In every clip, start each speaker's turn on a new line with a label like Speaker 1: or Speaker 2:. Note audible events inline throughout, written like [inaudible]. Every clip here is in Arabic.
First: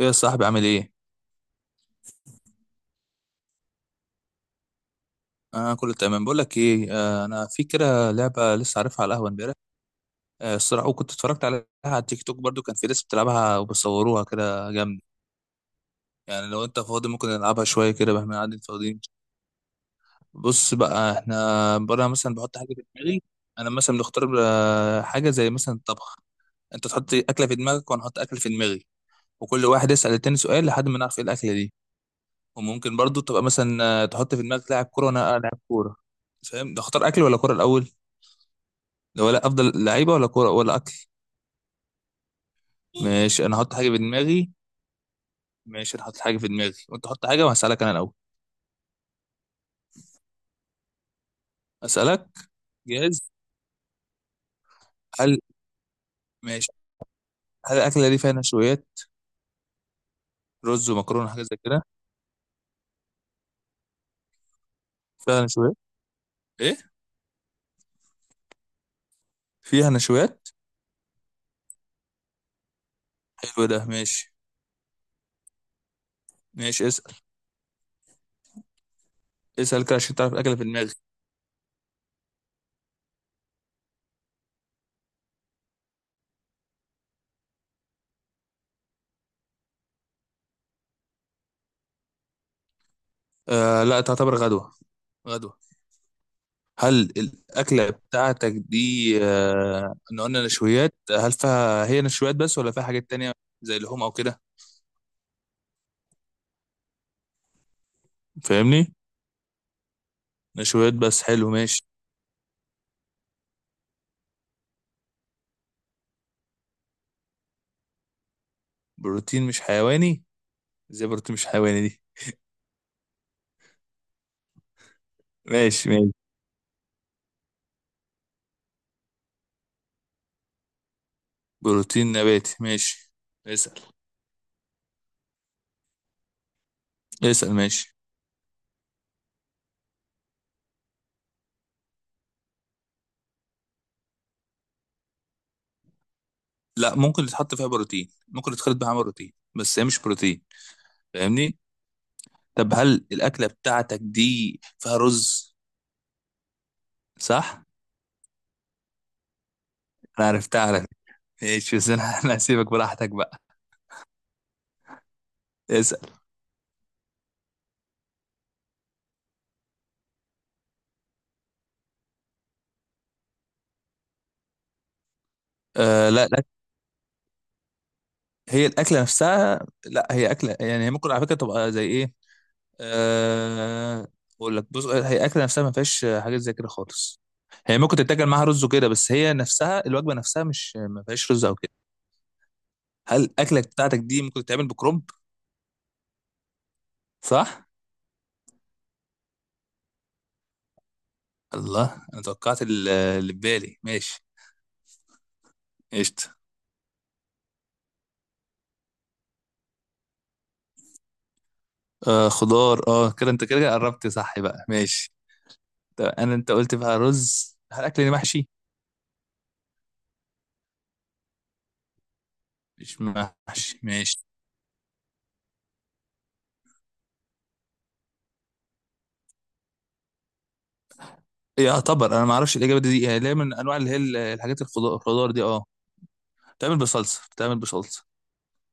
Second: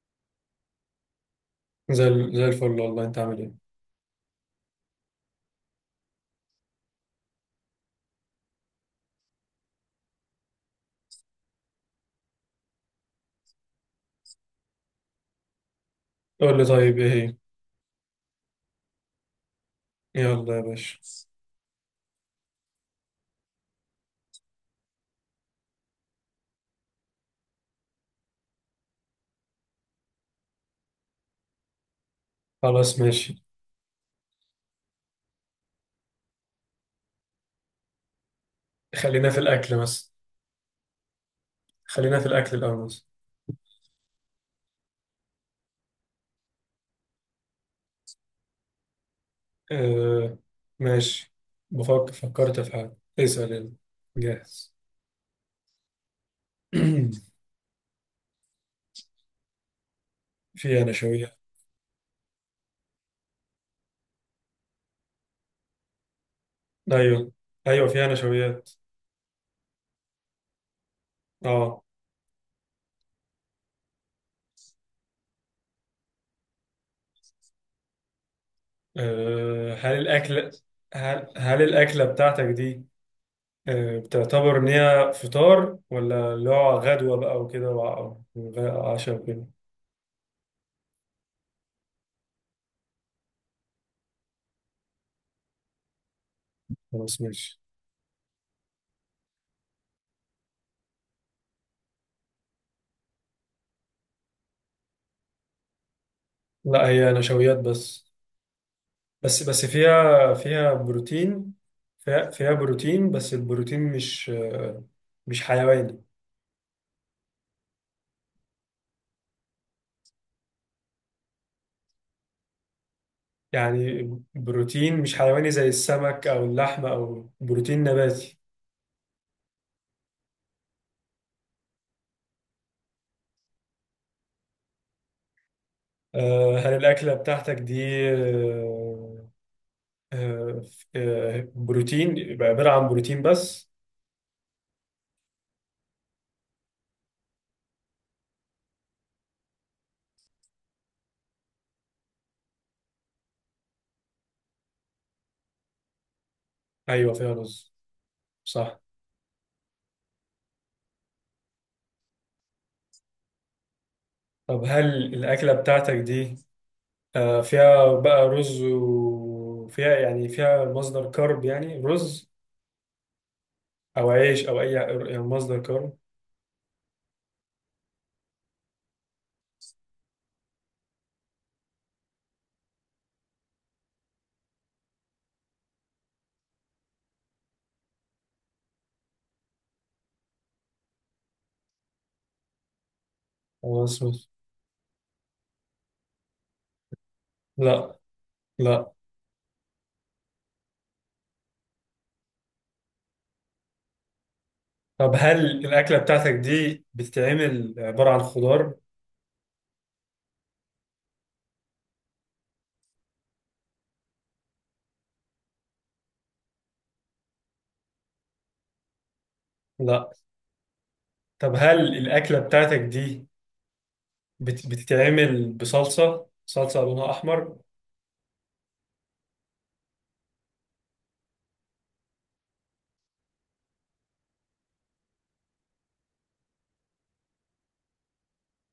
Speaker 1: ايه يا صاحبي عامل ايه؟
Speaker 2: زي الفل، والله انت عامل ايه؟
Speaker 1: انا كله تمام. بقول لك ايه، انا في كده لعبه لسه عارفها على القهوه امبارح. الصراحه، وكنت اتفرجت عليها على التيك توك برضو. كان في ناس بتلعبها وبيصوروها كده جامد. يعني
Speaker 2: قول
Speaker 1: لو
Speaker 2: لي
Speaker 1: انت
Speaker 2: طيب،
Speaker 1: فاضي
Speaker 2: ايه
Speaker 1: ممكن
Speaker 2: هي؟
Speaker 1: نلعبها شويه كده بقى، احنا قاعدين فاضيين.
Speaker 2: يلا يا
Speaker 1: بص
Speaker 2: باشا.
Speaker 1: بقى، احنا بره مثلا بحط حاجه في دماغي. انا مثلا بنختار حاجه زي مثلا الطبخ. انت تحط اكله في دماغك وانا احط اكل في دماغي، وكل واحد يسال التاني سؤال لحد ما نعرف ايه الاكله دي. وممكن
Speaker 2: خلاص
Speaker 1: برضو تبقى
Speaker 2: ماشي.
Speaker 1: مثلا تحط في دماغك لاعب كوره وانا لاعب كوره. فاهم؟ ده اختار اكل ولا كوره الاول؟
Speaker 2: خلينا في
Speaker 1: ولا
Speaker 2: الاكل
Speaker 1: افضل لعيبه
Speaker 2: بس.
Speaker 1: ولا كوره ولا اكل؟
Speaker 2: خلينا في الاكل الاول بس.
Speaker 1: ماشي، انا هحط حاجه في دماغي. ماشي، انا هحط حاجه في دماغي وانت حط حاجه، وهسالك انا الاول.
Speaker 2: آه ماشي. بفكر.
Speaker 1: اسالك.
Speaker 2: فكرت في حاجه،
Speaker 1: جاهز؟
Speaker 2: اسال يلا. جاهز.
Speaker 1: هل، ماشي.
Speaker 2: [clears throat]
Speaker 1: هل الاكله دي فيها نشويات؟
Speaker 2: فيها
Speaker 1: رز ومكرونه
Speaker 2: نشويات.
Speaker 1: حاجه زي كده؟ فيها نشويات؟ ايه؟
Speaker 2: ايوه، ايوه فيها نشويات.
Speaker 1: فيها نشويات.
Speaker 2: اه.
Speaker 1: حلو، ده ماشي. ماشي، اسال. اسال كده
Speaker 2: هل
Speaker 1: عشان تعرف
Speaker 2: الاكل،
Speaker 1: الاكله في دماغي.
Speaker 2: هل الاكله بتاعتك دي بتعتبر ان هي فطار، ولا اللي هو غدوه بقى وكده وعشاء وكده؟
Speaker 1: لا، تعتبر غدوه. غدوه. هل
Speaker 2: خلاص ماشي.
Speaker 1: الاكله بتاعتك دي ان قلنا نشويات، هل فيها هي نشويات بس ولا فيها حاجات تانية؟ زي لحوم او كده.
Speaker 2: لا هي نشويات بس.
Speaker 1: فاهمني؟
Speaker 2: بس فيها
Speaker 1: نشويات بس، حلو
Speaker 2: بروتين.
Speaker 1: ماشي.
Speaker 2: فيها بروتين، بس البروتين مش، مش حيواني.
Speaker 1: بروتين مش حيواني؟ ازاي بروتين مش حيواني دي؟
Speaker 2: يعني بروتين مش حيواني زي
Speaker 1: ماشي ماشي،
Speaker 2: السمك او اللحمة، او بروتين نباتي.
Speaker 1: بروتين نباتي ماشي. اسأل.
Speaker 2: هل الأكلة
Speaker 1: اسأل
Speaker 2: بتاعتك
Speaker 1: ماشي.
Speaker 2: دي، آه، بروتين، يبقى عبارة عن بروتين بس؟
Speaker 1: لا، ممكن يتحط فيها بروتين، ممكن يتخلط بيها عمل بروتين، بس هي مش بروتين. فاهمني؟ طب هل الأكلة بتاعتك دي فيها رز؟
Speaker 2: أيوة فيها
Speaker 1: صح.
Speaker 2: رز. صح.
Speaker 1: انا عرفتها على فكرة. ماشي بس انا [laughs] انا هسيبك براحتك بقى.
Speaker 2: طب هل الأكلة بتاعتك
Speaker 1: اسأل.
Speaker 2: دي فيها بقى رز، وفيها يعني فيها مصدر كرب، يعني رز أو عيش أو أي يعني مصدر كرب؟
Speaker 1: لا لا، هي الأكلة نفسها. لا، هي أكلة يعني، هي ممكن على فكرة تبقى زي ايه، أه... اقول لك، بص هي الاكله نفسها ما فيهاش حاجات زي كده خالص. هي ممكن تتاكل معاها رز وكده، بس هي نفسها الوجبه نفسها مش ما فيهاش رز او كده. هل الاكله
Speaker 2: أو
Speaker 1: بتاعتك دي
Speaker 2: أسمس؟
Speaker 1: ممكن تتعمل بكرنب؟ صح.
Speaker 2: لا لا.
Speaker 1: الله، انا توقعت اللي في بالي. ماشي.
Speaker 2: طب هل الأكلة
Speaker 1: قشطه.
Speaker 2: بتاعتك دي بتتعمل عبارة عن خضار؟
Speaker 1: خضار اه، كده انت كده قربت. صح بقى، ماشي. طب انا انت قلت بقى رز، هل الاكل دي محشي؟
Speaker 2: لا. طب هل الأكلة بتاعتك
Speaker 1: مش
Speaker 2: دي
Speaker 1: محشي، ماشي.
Speaker 2: بتتعمل بصلصة؟ صلصة لونها أحمر؟
Speaker 1: يعتبر انا ما اعرفش الاجابه دي، يعني ليه من انواع اللي هي الحاجات الخضار دي اه. بتعمل بصلصه، بتعمل بصلصه.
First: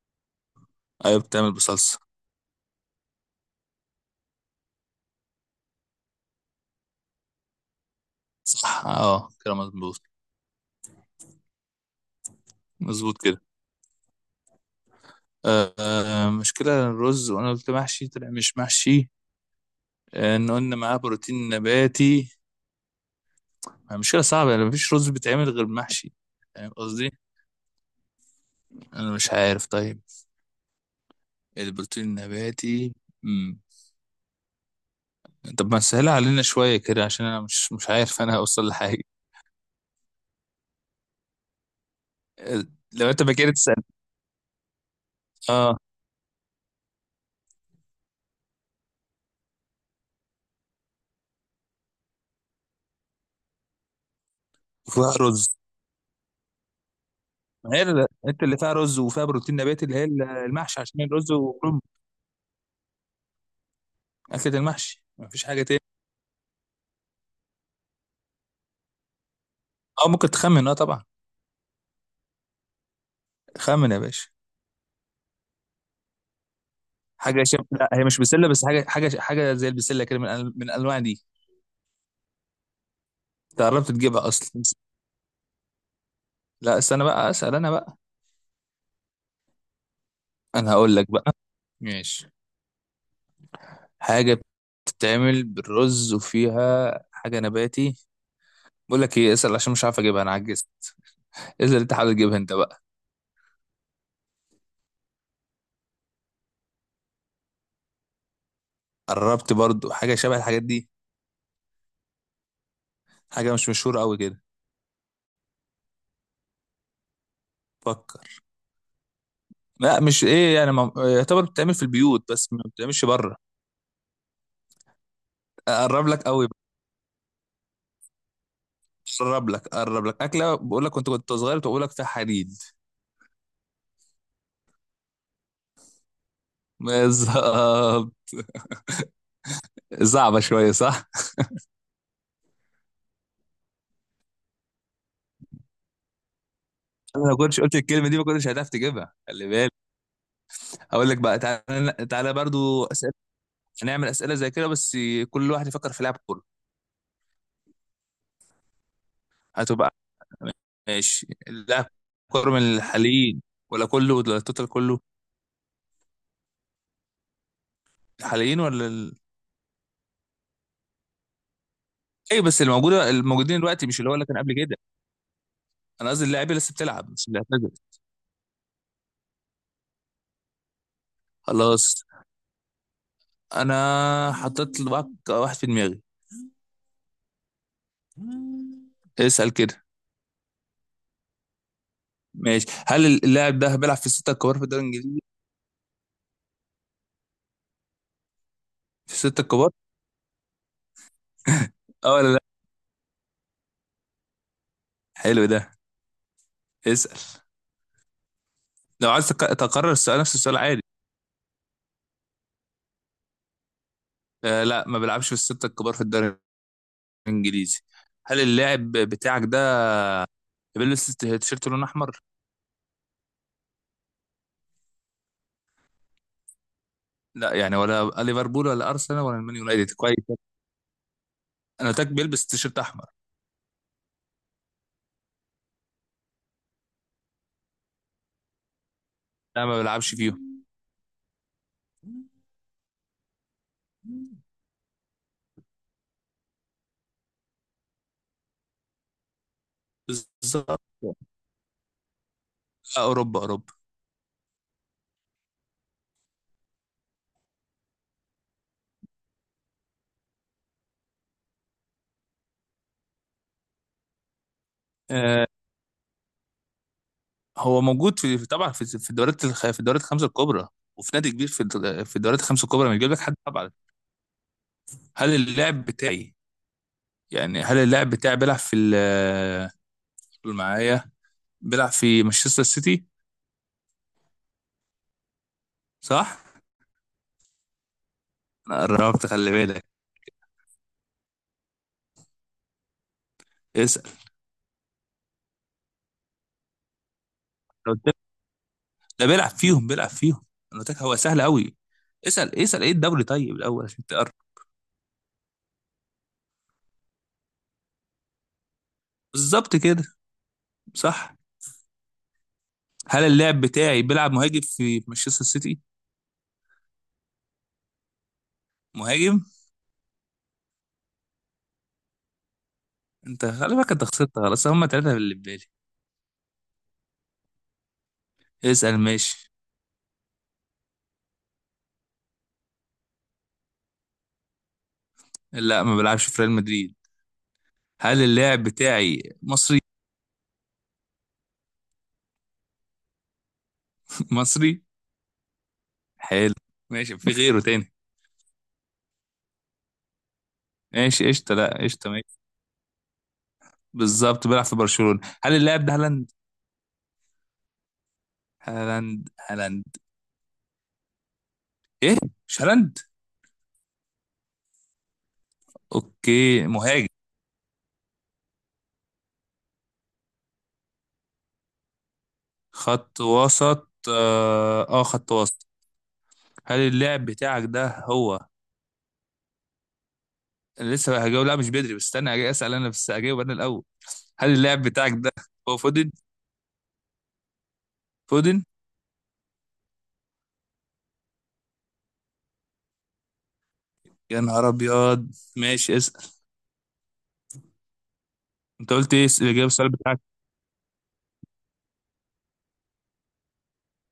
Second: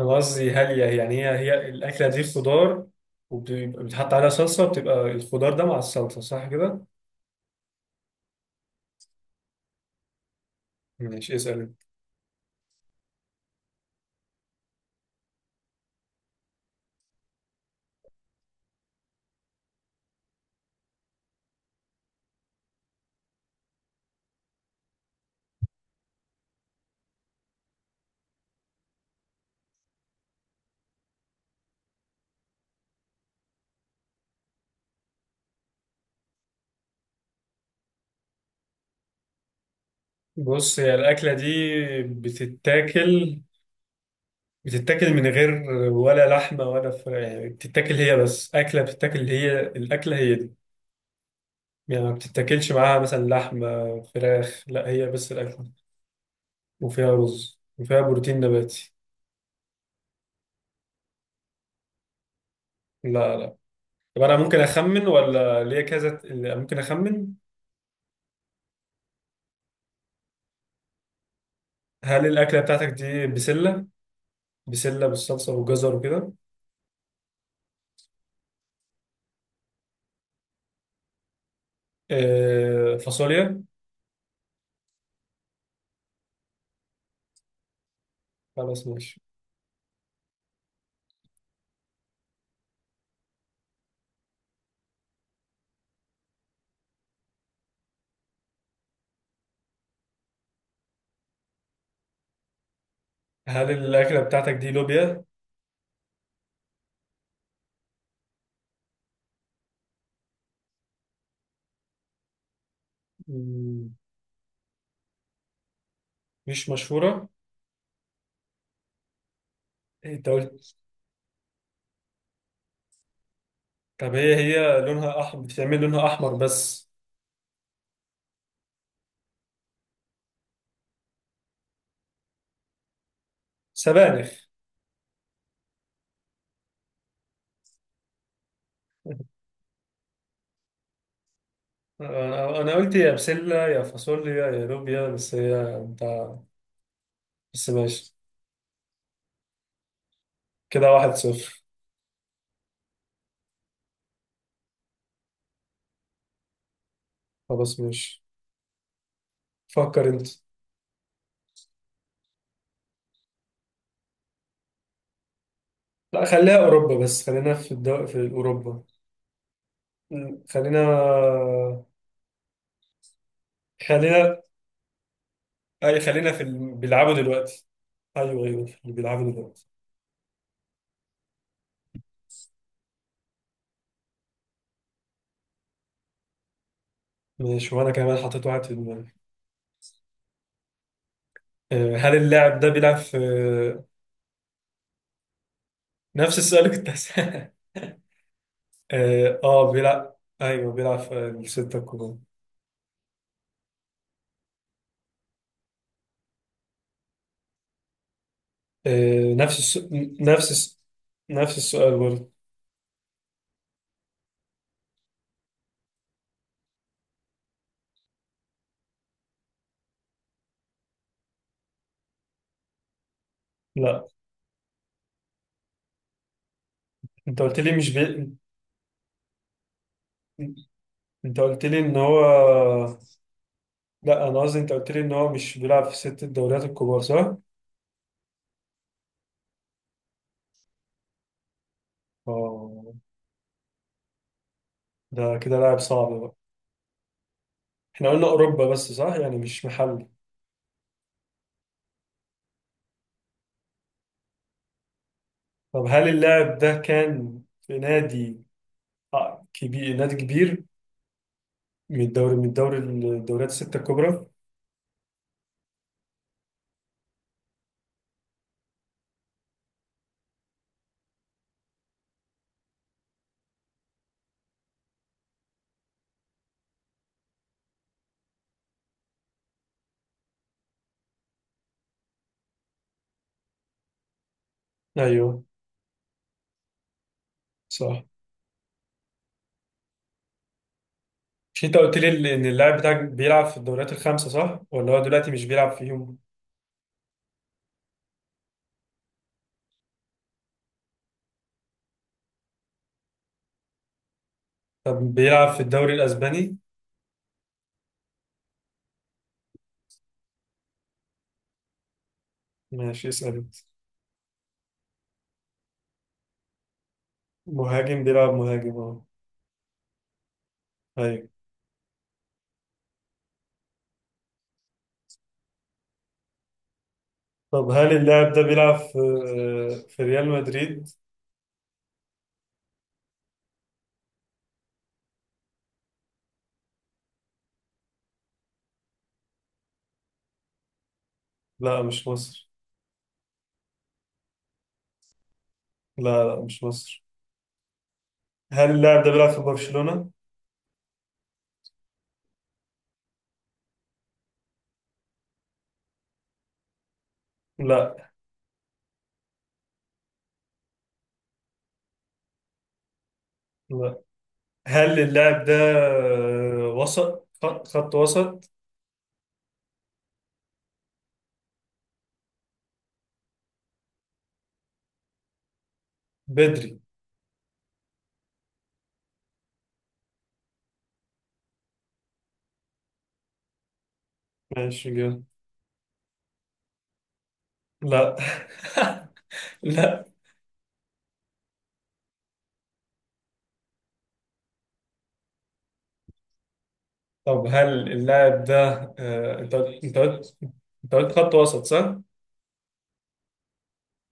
Speaker 2: أنا قصدي هل يعني
Speaker 1: ايوه
Speaker 2: هي
Speaker 1: بتعمل
Speaker 2: هي
Speaker 1: بصلصه.
Speaker 2: الأكلة دي خضار، وبتحط عليها صلصة، بتبقى الخضار ده مع الصلصة، صح كده؟
Speaker 1: صح، اه كده مظبوط.
Speaker 2: ماشي اسأل.
Speaker 1: مظبوط كده. مشكلة الرز، وانا قلت محشي طلع مش محشي. ان قلنا معاه بروتين نباتي، يعني مشكلة صعبة. يعني مفيش رز بيتعمل غير محشي، فاهم قصدي؟ انا مش عارف. طيب، البروتين النباتي. مم. طب ما سهلها علينا شوية كده، عشان انا مش عارف انا هوصل لحاجة.
Speaker 2: بص، هي الأكلة دي
Speaker 1: آه، لو انت ما
Speaker 2: بتتاكل،
Speaker 1: كده تسأل.
Speaker 2: بتتاكل من غير،
Speaker 1: اه،
Speaker 2: ولا لحمه ولا فراخ؟ يعني بتتاكل هي بس اكله، بتتاكل هي الاكله هي دي؟ يعني ما بتتاكلش معاها مثلا لحمه، فراخ، لا هي
Speaker 1: وفيها
Speaker 2: بس
Speaker 1: رز.
Speaker 2: الاكله. وفيها رز
Speaker 1: ما هي
Speaker 2: وفيها بروتين
Speaker 1: انت اللي فيها
Speaker 2: نباتي.
Speaker 1: رز وفيها بروتين نباتي اللي هي المحشي، عشان الرز وكرنب.
Speaker 2: لا لا. طب انا
Speaker 1: أكلة
Speaker 2: ممكن
Speaker 1: المحشي
Speaker 2: اخمن،
Speaker 1: مفيش حاجة
Speaker 2: ولا
Speaker 1: تاني.
Speaker 2: ليا كذا؟ ممكن اخمن.
Speaker 1: أو ممكن تخمن، أه طبعا.
Speaker 2: هل الاكله بتاعتك دي بسله؟
Speaker 1: خمن يا باشا.
Speaker 2: بسله بالصلصه وجزر وكده؟
Speaker 1: لا هي مش بسلة، بس حاجة حاجة زي البسلة كده، من من الأنواع دي. أنت
Speaker 2: فاصوليا؟
Speaker 1: قربت تجيبها أصلا. لا استنى بقى، أسأل أنا بقى.
Speaker 2: خلاص ماشي.
Speaker 1: أنا هقول لك بقى. ماشي. حاجة بتتعمل بالرز وفيها حاجة نباتي. بقول لك إيه، اسأل عشان مش عارف أجيبها، أنا عجزت. اسأل أنت، حاول تجيبها أنت بقى.
Speaker 2: هل الاكله بتاعتك دي لوبيا؟
Speaker 1: قربت برضو، حاجة شبه الحاجات دي. حاجة مش
Speaker 2: مم،
Speaker 1: مشهورة أوي كده.
Speaker 2: مش مشهوره.
Speaker 1: فكر. لا مش
Speaker 2: انت
Speaker 1: إيه يعني
Speaker 2: قلت،
Speaker 1: ما... يعتبر بتتعمل في البيوت بس ما بتتعملش بره.
Speaker 2: طب هي لونها احمر؟ بتتعمل لونها
Speaker 1: اقرب لك
Speaker 2: احمر
Speaker 1: قوي.
Speaker 2: بس؟
Speaker 1: قرب لك اكله. بقول لك كنت صغير، بقول لك فيها حديد.
Speaker 2: سبانخ.
Speaker 1: بالظبط. صعبه شويه، صح؟
Speaker 2: انا قلت يا بسله يا فاصوليا يا لوبيا، بس هي انت.
Speaker 1: انا لو كنتش
Speaker 2: بس
Speaker 1: قلت الكلمه
Speaker 2: ماشي،
Speaker 1: دي ما كنتش هتعرف تجيبها، خلي بالك.
Speaker 2: كده
Speaker 1: اقول
Speaker 2: واحد
Speaker 1: لك بقى،
Speaker 2: صفر.
Speaker 1: تعالى برضو اسئله. هنعمل اسئله زي كده بس. كل واحد يفكر في لعب كوره.
Speaker 2: خلاص ماشي.
Speaker 1: هتبقى،
Speaker 2: فكر انت.
Speaker 1: ماشي. اللاعب كوره من الحاليين ولا كله، ولا التوتال كله؟
Speaker 2: لا خليها اوروبا بس، خلينا في في
Speaker 1: الحاليين
Speaker 2: اوروبا.
Speaker 1: ولا
Speaker 2: م، خلينا
Speaker 1: اي بس الموجودين دلوقتي، مش اللي هو اللي كان
Speaker 2: خلينا
Speaker 1: قبل كده.
Speaker 2: اي،
Speaker 1: انا قصدي
Speaker 2: خلينا في
Speaker 1: اللاعب اللي لسه
Speaker 2: اللي
Speaker 1: بتلعب،
Speaker 2: بيلعبوا
Speaker 1: مش اللي
Speaker 2: دلوقتي.
Speaker 1: اعتزل.
Speaker 2: ايوه ايوه، في اللي بيلعبوا دلوقتي.
Speaker 1: خلاص، انا حطيت لك واحد في دماغي.
Speaker 2: ماشي، وانا كمان حطيت واحد في
Speaker 1: مم.
Speaker 2: دماغي.
Speaker 1: اسأل كده.
Speaker 2: هل اللاعب
Speaker 1: ماشي،
Speaker 2: ده بيلعب
Speaker 1: هل
Speaker 2: في،
Speaker 1: اللاعب ده بيلعب في الستة الكبار في الدوري الإنجليزي؟
Speaker 2: نفس السؤال اللي كنت هسأله.
Speaker 1: في
Speaker 2: اه
Speaker 1: الستة الكبار؟
Speaker 2: بيلعب. ايوه بيلعب في الستة
Speaker 1: اه
Speaker 2: الكبار.
Speaker 1: ولا لا؟ حلو ده، اسأل. لو عايز
Speaker 2: آه نفس الس...
Speaker 1: تكرر السؤال، نفس
Speaker 2: نفس
Speaker 1: السؤال
Speaker 2: الس...
Speaker 1: عادي.
Speaker 2: نفس السؤال برضه.
Speaker 1: لا، ما بيلعبش في الستة الكبار في الدوري الإنجليزي. هل اللاعب بتاعك ده بيلبس تيشيرت لون أحمر؟
Speaker 2: لا انت
Speaker 1: لا
Speaker 2: قلت
Speaker 1: يعني،
Speaker 2: لي مش
Speaker 1: ولا
Speaker 2: بي...
Speaker 1: ليفربول ولا أرسنال ولا المان يونايتد، كويس.
Speaker 2: انت قلت لي
Speaker 1: أنا
Speaker 2: ان
Speaker 1: قلت لك
Speaker 2: هو،
Speaker 1: بيلبس تيشيرت أحمر.
Speaker 2: لا انا قصدي انت قلت لي ان هو مش بيلعب في ست الدوريات الكبار، صح؟
Speaker 1: لا، ما بيلعبش فيهم.
Speaker 2: اه. ده كده لاعب صعب بقى. احنا قلنا اوروبا بس، صح؟ يعني مش محلي.
Speaker 1: بالظبط. أوروبا.
Speaker 2: طب هل اللاعب ده كان في نادي، كبير، نادي كبير، من الدوري الدوريات الستة الكبرى؟
Speaker 1: آه، هو موجود في طبعا في في الدوريات الخمسه الكبرى، وفي نادي كبير في في الدوريات الخمسه الكبرى، ما يجيب لك حد طبعا. هل اللاعب بتاعي يعني هل اللاعب بتاعي بيلعب في قول معايا، بيلعب في مانشستر سيتي.
Speaker 2: ايوه
Speaker 1: صح؟
Speaker 2: صح.
Speaker 1: انا قربت، خلي بالك.
Speaker 2: مش انت قلت لي ان اللاعب بتاعك بيلعب في الدوريات
Speaker 1: اسال.
Speaker 2: الخمسة، صح؟ ولا هو دلوقتي مش بيلعب فيهم؟
Speaker 1: لو قلت لك- ده بيلعب فيهم بيلعب فيهم. انا قلت لك هو سهل قوي. اسال، اسال ايه الدوري طيب الاول عشان تقرب.
Speaker 2: طب بيلعب في الدوري الاسباني؟
Speaker 1: بالظبط كده. صح.
Speaker 2: ماشي
Speaker 1: هل
Speaker 2: اسأل انت.
Speaker 1: اللاعب بتاعي بيلعب مهاجم في مانشستر سيتي؟
Speaker 2: مهاجم، بيلعب مهاجم اه.
Speaker 1: مهاجم.
Speaker 2: ايوه.
Speaker 1: انت خلي بالك، انت خسرت خلاص، هم ثلاثه اللي في بالي.
Speaker 2: طب هل اللاعب ده بيلعب
Speaker 1: اسأل
Speaker 2: في
Speaker 1: ماشي.
Speaker 2: في ريال مدريد؟
Speaker 1: لا، ما بلعبش في ريال مدريد. هل اللاعب بتاعي مصري؟
Speaker 2: لا مش مصر.
Speaker 1: [laughs] مصري؟
Speaker 2: لا لا
Speaker 1: حلو،
Speaker 2: مش مصر.
Speaker 1: ماشي، في غيره تاني.
Speaker 2: هل اللاعب ده بيلعب في برشلونة؟
Speaker 1: ماشي قشطة، لا قشطة ماشي. بالظبط، بيلعب في برشلونة. هل اللاعب ده هالاند؟
Speaker 2: لا.
Speaker 1: هالاند. هالاند. ايه. مش هالاند؟
Speaker 2: لا. هل اللاعب ده
Speaker 1: اوكي، مهاجم؟
Speaker 2: وسط، خط وسط؟
Speaker 1: خط وسط، اه خط وسط. هل
Speaker 2: بدري؟
Speaker 1: اللاعب بتاعك ده هو، أنا لسه هجاوب، لا مش بدري، بس استنى هجي اسال انا، بس هجاوب انا الاول. هل اللاعب
Speaker 2: ماشي
Speaker 1: بتاعك
Speaker 2: جامد.
Speaker 1: ده هو فودن؟
Speaker 2: لا.
Speaker 1: فودن.
Speaker 2: [laughs] لا.
Speaker 1: يا نهار ابيض. ماشي، اسال.
Speaker 2: طب هل اللاعب ده،
Speaker 1: انت قلت ايه
Speaker 2: آه، انت
Speaker 1: الاجابه،
Speaker 2: قلت
Speaker 1: السؤال
Speaker 2: انت
Speaker 1: بتاعك؟
Speaker 2: قلت انت قلت خط وسط، صح؟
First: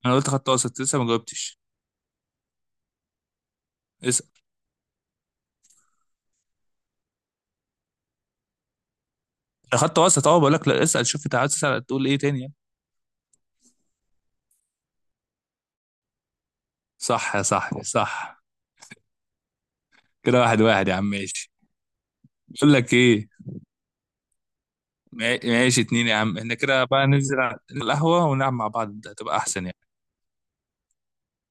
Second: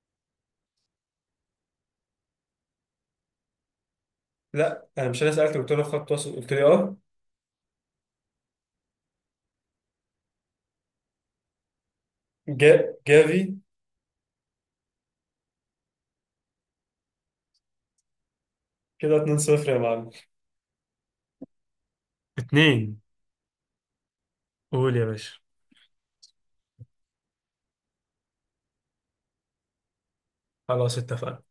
Speaker 1: انا قلت خط وسط، لسه ما جاوبتش. اسال.
Speaker 2: لا انا مش، انا سالتك قلت له خط وسط، قلت لي اه.
Speaker 1: خط وسط اه، بقول لك لا اسال، شوف انت عايز تسال تقول ايه تاني يعني.
Speaker 2: جافي؟
Speaker 1: صح يا صاحبي، صح.
Speaker 2: كده، 2-0 يا معلم.
Speaker 1: كده واحد واحد يا عم، ماشي. بقول لك
Speaker 2: اتنين.
Speaker 1: ايه،
Speaker 2: قول يا باشا.
Speaker 1: ماشي اتنين يا عم. احنا كده بقى ننزل على القهوه ونلعب مع بعض، ده هتبقى احسن.
Speaker 2: خلاص اتفقنا.